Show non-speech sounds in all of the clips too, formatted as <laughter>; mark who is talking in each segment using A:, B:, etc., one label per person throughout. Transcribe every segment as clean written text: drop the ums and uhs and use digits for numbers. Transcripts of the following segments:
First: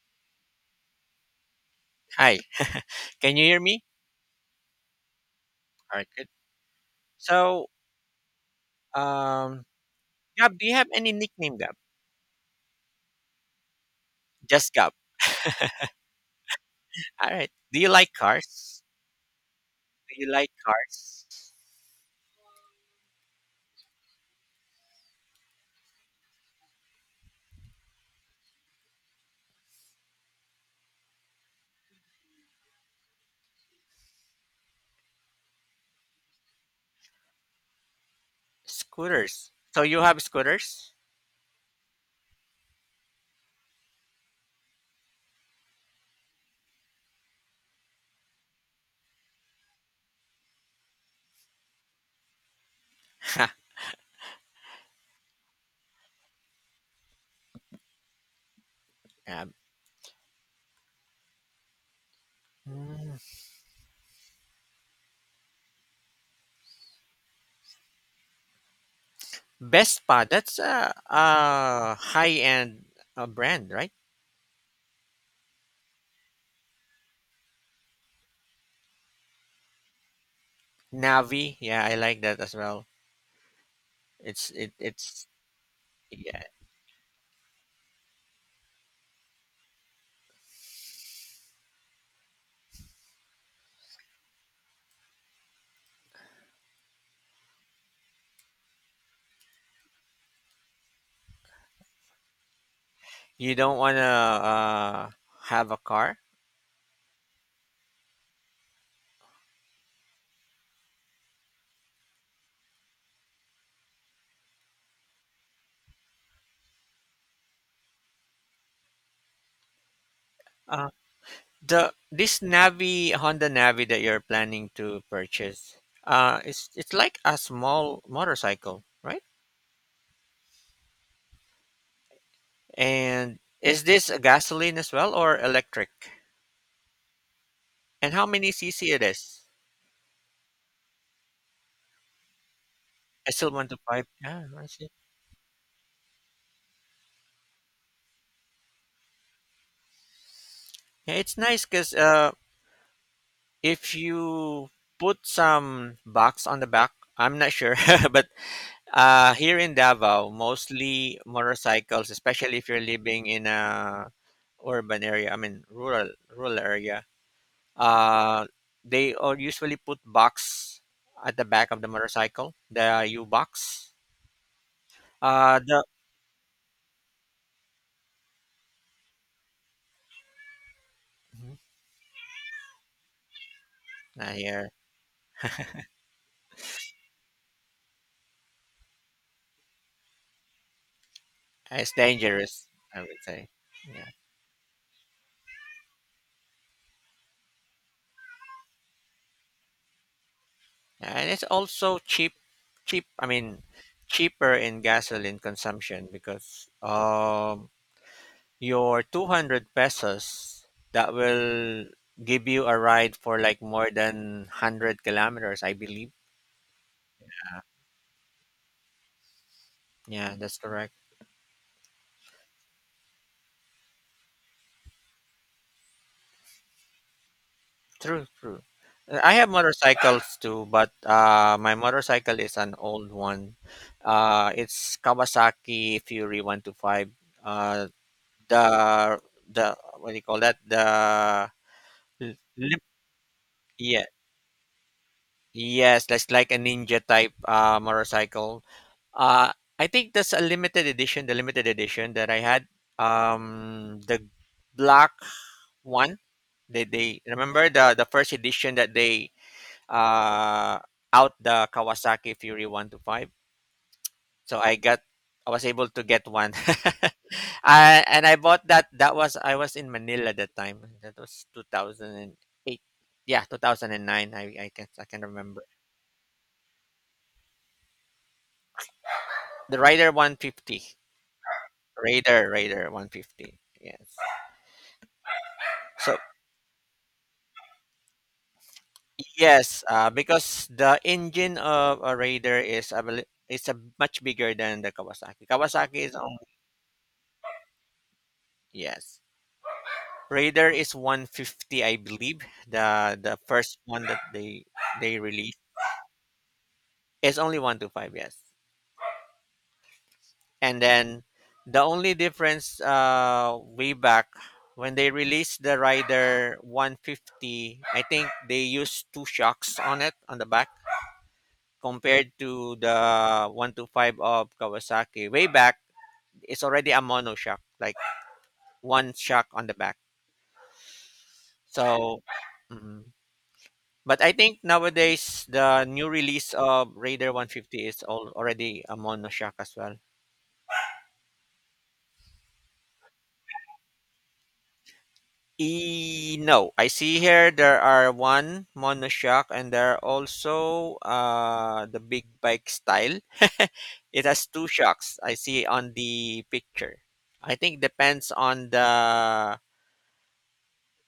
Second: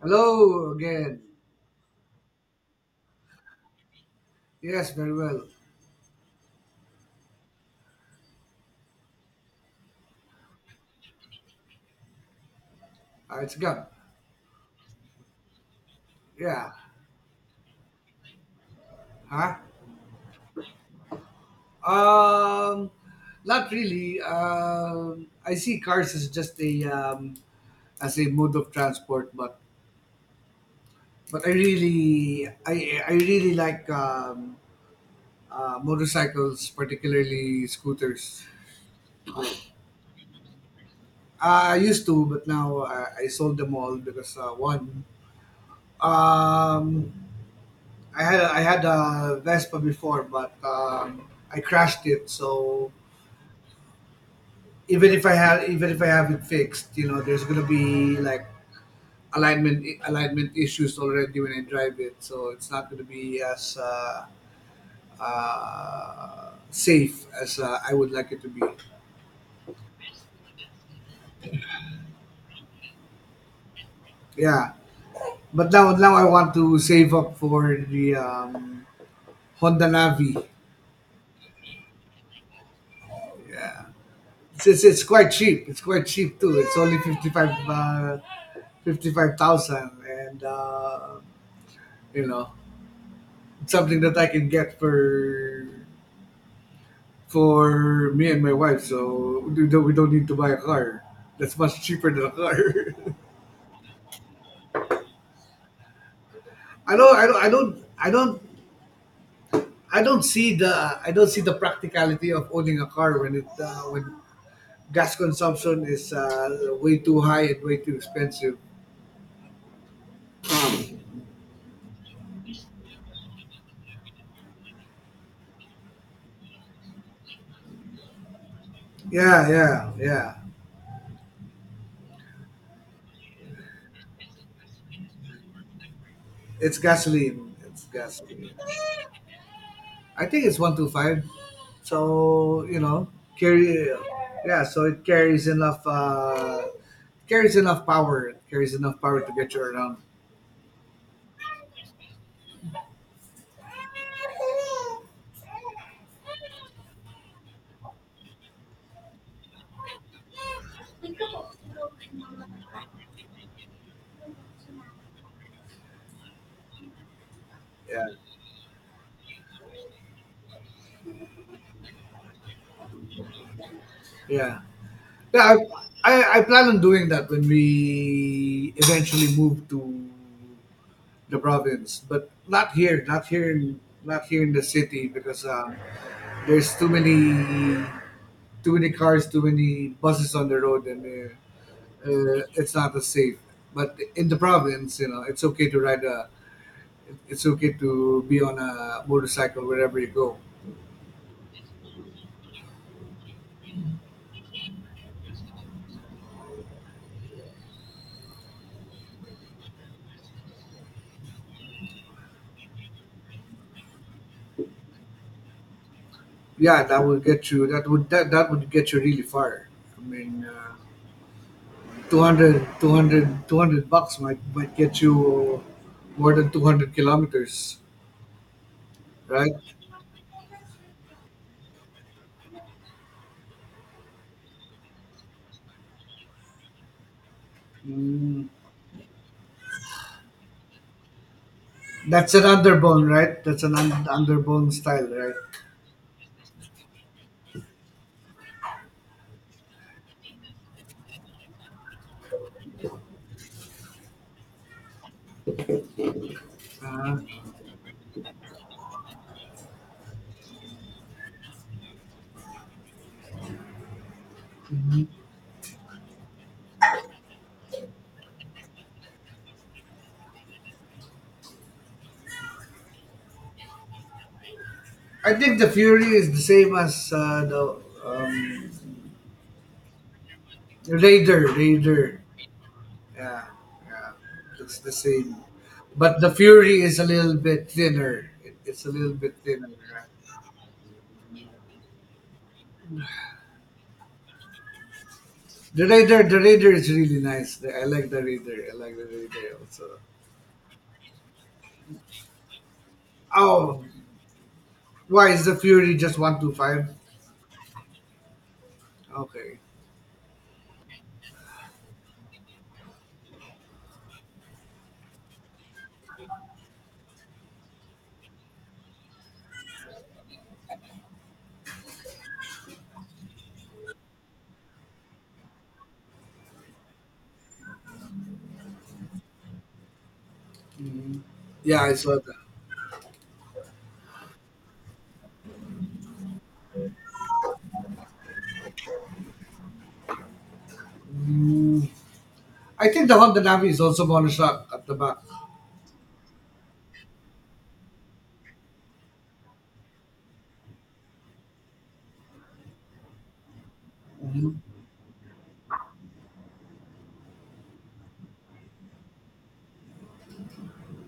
A: Hello again.
B: Hi, can you hear me?
A: Yes, very well.
B: All right, good. So, um, Gab, do you have any nickname, Gab?
A: It's good.
B: Just Gab.
A: Yeah.
B: All right. Do you like cars?
A: Huh?
B: Do you like cars?
A: Um, Not really. I see cars as just a as a mode of transport, but I really like motorcycles, particularly scooters. Uh,
B: Scooters. So you have scooters?
A: I used to, but now I sold them all because one. Um, I had a Vespa before, but I crashed it. So
B: Ha,
A: even if I have it fixed, there's gonna be like
B: Gab.
A: alignment issues already when I drive it. So it's not gonna
B: Mm.
A: be as safe as I would like it to be.
B: Vespa. That's a high-end brand, right?
A: Yeah, but now I want to save up for the Honda Navi.
B: Navi. Yeah, I like that as well.
A: Yeah,
B: It's
A: it's,
B: it
A: it's it's
B: it's
A: quite cheap. It's quite cheap
B: yeah.
A: too. It's only 55. 55,000, and you know, it's something that I can get for me and my wife. So we don't need to buy a car. That's much cheaper than a car. <laughs>
B: You don't wanna have a car?
A: I don't, I don't, I don't, I don't, I don't see the, I don't see the practicality of owning a car when when gas consumption is way too high and way too expensive.
B: The this Navi Honda Navi that you're planning to purchase, it's like a small motorcycle, right?
A: Yeah, yeah, yeah.
B: And is this a gasoline as well or electric?
A: It's gasoline. It's
B: And
A: gas.
B: how many cc it is?
A: I think it's 125. So
B: I still want to
A: carry,
B: five. Yeah,
A: yeah.
B: I
A: So
B: see.
A: it carries enough power. It carries enough power to get you around.
B: Yeah, it's nice because if you put some box on the back, I'm not sure, <laughs> but here in Davao, mostly motorcycles, especially if you're living in a urban area. I mean, rural area.
A: Yeah,
B: Uh, they are usually put box at the back of the motorcycle, the U box.
A: yeah, yeah. I,
B: The
A: I, I plan on doing that when we eventually move to the
B: Mhm.
A: province, but not
B: Ah,
A: here in the
B: yeah,
A: city because there's too many cars, too many buses on the road, and
B: it's dangerous.
A: it's not
B: I
A: as
B: would
A: safe.
B: say,
A: But
B: yeah,
A: in the province, it's okay to be on a motorcycle wherever you go.
B: and it's also cheap. I mean, cheaper in gasoline consumption because your 200 pesos that will give you a ride for like more than 100 kilometers, I believe.
A: Yeah, that would get you. That would get you really far. I
B: Yeah,
A: mean,
B: that's correct.
A: 200 bucks might get you more than 200 kilometers,
B: True, true. I have
A: right?
B: motorcycles too, but my motorcycle is an old one. It's Kawasaki Fury 125. Uh,
A: Mm,
B: the the what do you call that? The
A: that's
B: l-
A: an
B: lip,
A: underbone, right? That's an
B: yeah,
A: underbone style, right?
B: yes, that's like a ninja type motorcycle. Uh, I think that's a limited edition. The limited edition that I had, the black one. They
A: Uh,
B: they remember the first edition that they uh, out the Kawasaki Fury 1 to 5. So I was able to get one. <laughs> And I bought that. That was I was in Manila that time. That was 2008. Yeah, 2009. I can
A: I think
B: remember.
A: the Fury is the same as the um,
B: The Rider 150.
A: Raider. Raider.
B: Raider
A: Yeah,
B: 150. Yes.
A: yeah, it's the same.
B: So
A: But the Fury is a little bit thinner. It's a little bit thinner.
B: yes,
A: Yeah.
B: because the engine of a Raider is a bel- it's a much bigger than the Kawasaki.
A: The
B: Kawasaki is
A: Raider, the
B: only.
A: Raider is really nice. I like the Raider. I like the
B: Yes.
A: Raider also.
B: Raider is 150, I believe. The first
A: Oh,
B: one that they
A: why is the
B: released
A: Fury just 125?
B: is only 125, yes.
A: Okay.
B: And then the only difference way back when they released the Rider 150, I think they used two shocks on it on the back compared to the 125 of Kawasaki. Way back, it's already a mono shock, like one shock on the back.
A: Mhm. Yeah, I saw
B: So,
A: that.
B: mhm. But I think nowadays the new release of Raider 150 is already a monoshock as well.
A: Mm. I think the Honda Navi is also monoshock at the back.
B: E no, I see here there are one monoshock and there are also the big bike style. <laughs> It has
A: Mhm.
B: two shocks. I see on the picture. I think depends on the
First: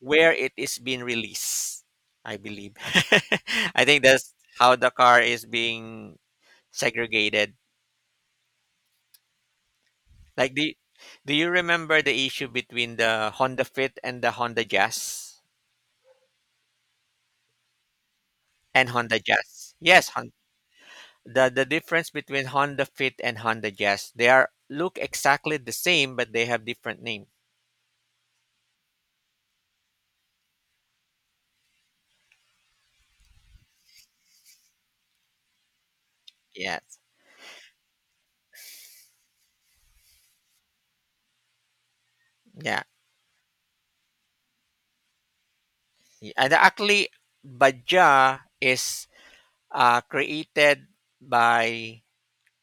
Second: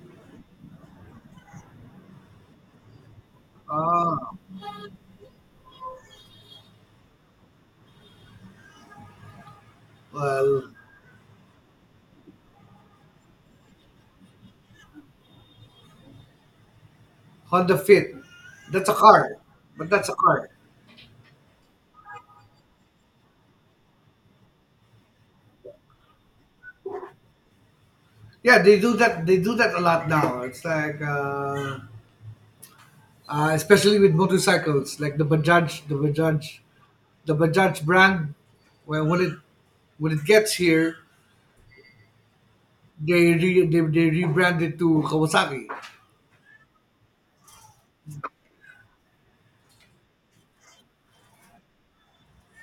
B: where it is being released. I believe. <laughs> I think
A: Ah,
B: that's how the car is being segregated. Like,
A: well,
B: do you remember the issue between the Honda Fit and the Honda Jazz?
A: Honda Fit.
B: And
A: That's a
B: Honda
A: car,
B: Jazz.
A: but
B: Yes,
A: that's a
B: Hon-
A: car.
B: the the difference between Honda Fit and Honda Jazz, they are look exactly the same, but they have different name.
A: Yeah, they do that. They do that a lot now. It's like, especially with motorcycles, like
B: Yes,
A: the Bajaj brand. When when it when it gets here,
B: yeah,
A: they rebrand it to Kawasaki.
B: and actually, Baja is created by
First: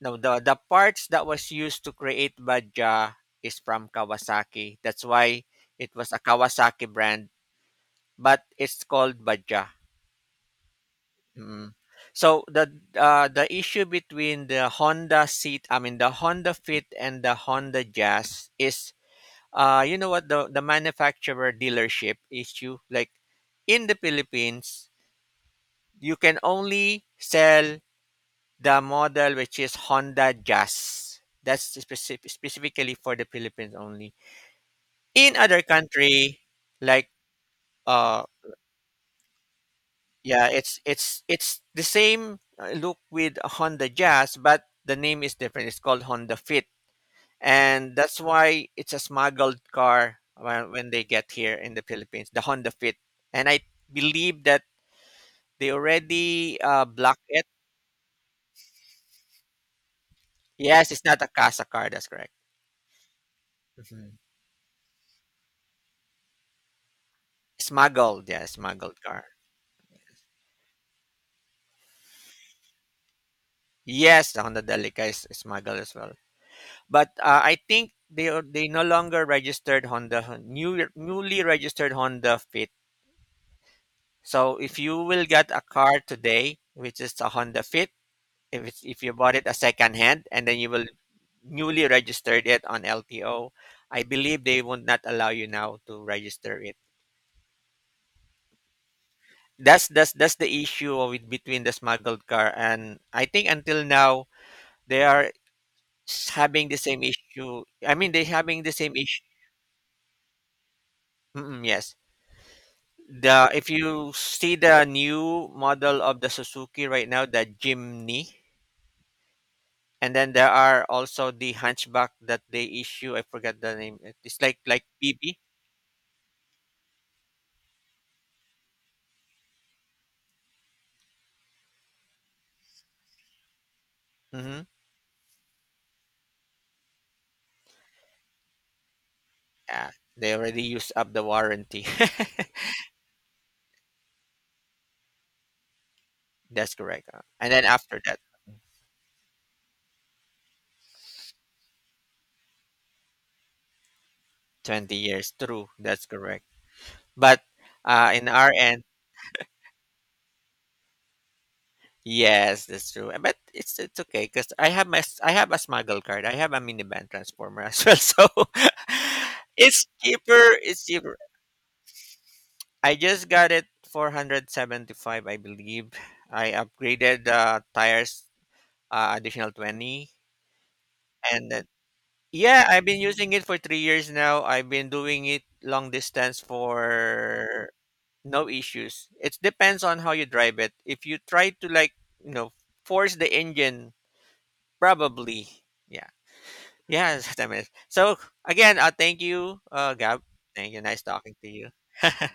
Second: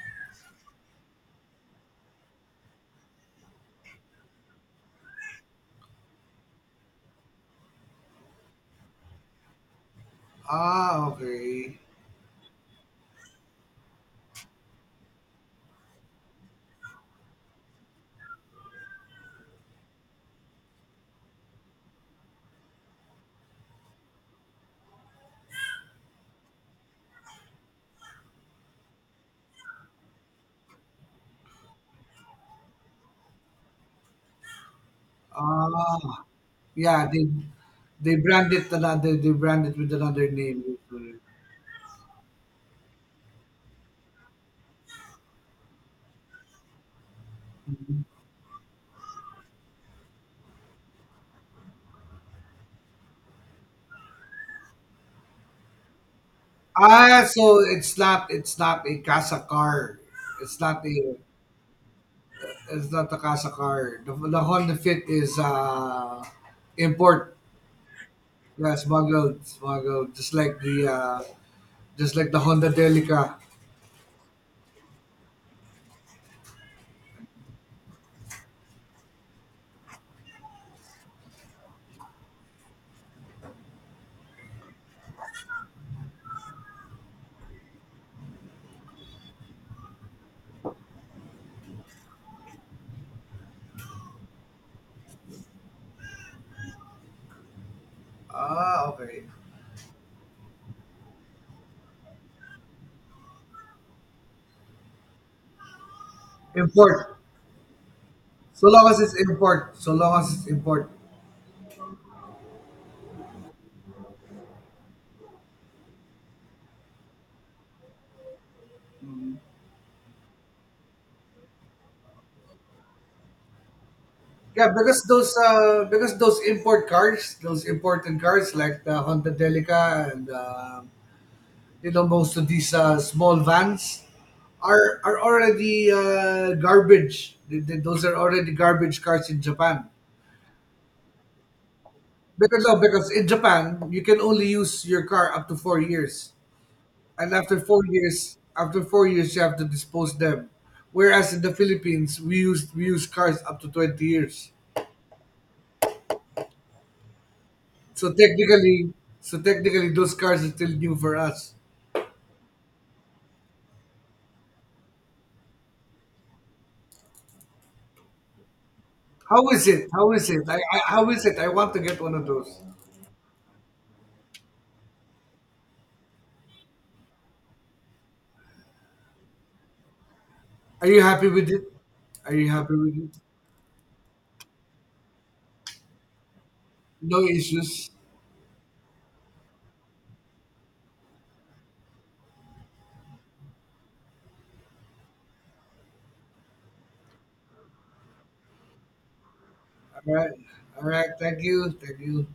B: no the parts that was used to create Baja is from Kawasaki. That's why it was a Kawasaki brand, but it's called Baja.
A: Ah,
B: Mm.
A: okay.
B: So the issue between the Honda Seat, I mean the Honda Fit and the Honda Jazz is, you know what the manufacturer dealership issue. Like in the Philippines, you can only sell the model which is Honda Jazz. That's specifically for the Philippines only. In other
A: Ah,
B: country,
A: yeah.
B: like
A: They
B: uh,
A: brand it another. They brand it with another
B: yeah,
A: name.
B: it's
A: Mhm.
B: it's the same look with a Honda Jazz, but the name is different. It's called Honda Fit, and that's why it's a smuggled car when they get here in the Philippines. The Honda Fit, and I believe that they already block
A: Ah,
B: it.
A: so it's not a Casa car. It's not
B: Yes, it's
A: a
B: not a casa car. That's correct.
A: It's not Takasa car. The Honda Fit is import.
B: Smuggled, yeah,
A: Yeah,
B: smuggled car.
A: smuggled, smuggled. Just like the Honda Delica.
B: Yes, the Honda Delica is smuggled as well. But I think they no longer registered Honda newly registered Honda Fit. So if you will get a car today, which is a Honda Fit, if you bought it a second hand and then you will newly registered it on LTO, I believe they would not allow you now to register it.
A: Ah, okay.
B: That's the issue with between the smuggled car, and I think until now they are having the same
A: Import.
B: issue. I mean they having
A: So
B: the
A: long
B: same
A: as it's
B: issue.
A: import. So long as it's import.
B: Mm-mm, yes. The if you see the new model of the Suzuki right now, the Jimny, and then there are also the Hunchback that they issue. I forgot the name. It's like
A: Yeah,
B: like BB.
A: because those import cars, those imported cars like the Honda Delica and most of these small vans
B: Mm-hmm.
A: are already garbage. Those are already garbage cars in Japan.
B: Yeah, they already used up the warranty. <laughs>
A: Because no, because in Japan you can only use your car up to 4 years,
B: That's correct. Uh,
A: and
B: And then after that,
A: after 4 years you have to dispose them. Whereas in the Philippines we use cars up to 20 years.
B: 20 years. True. That's correct. But
A: So
B: in our end,
A: technically, so technically those cars are still new for us.
B: yes, that's true. But it's okay because I have I have a smuggle card. I have a minivan transformer as well. <laughs> So
A: How
B: <laughs>
A: is
B: it's
A: it? How is it?
B: cheaper. It's
A: How
B: cheaper.
A: is it? I want to get one of those.
B: I just got it 475, I believe. I upgraded the tires, additional 20,
A: Are you happy with
B: and
A: it?
B: then,
A: Are you
B: yeah,
A: happy
B: I've
A: with
B: been
A: it?
B: using it for 3 years now. I've been doing it long distance
A: No
B: for
A: issues.
B: no issues. It depends on how you drive it. If you try to, like, you know force the engine, probably. Yeah, yeah. <laughs> That's what I meant. So, again, thank you,
A: All
B: Gab.
A: right.
B: Thank you.
A: All
B: Nice
A: right.
B: talking
A: Thank
B: to you.
A: you. Thank you.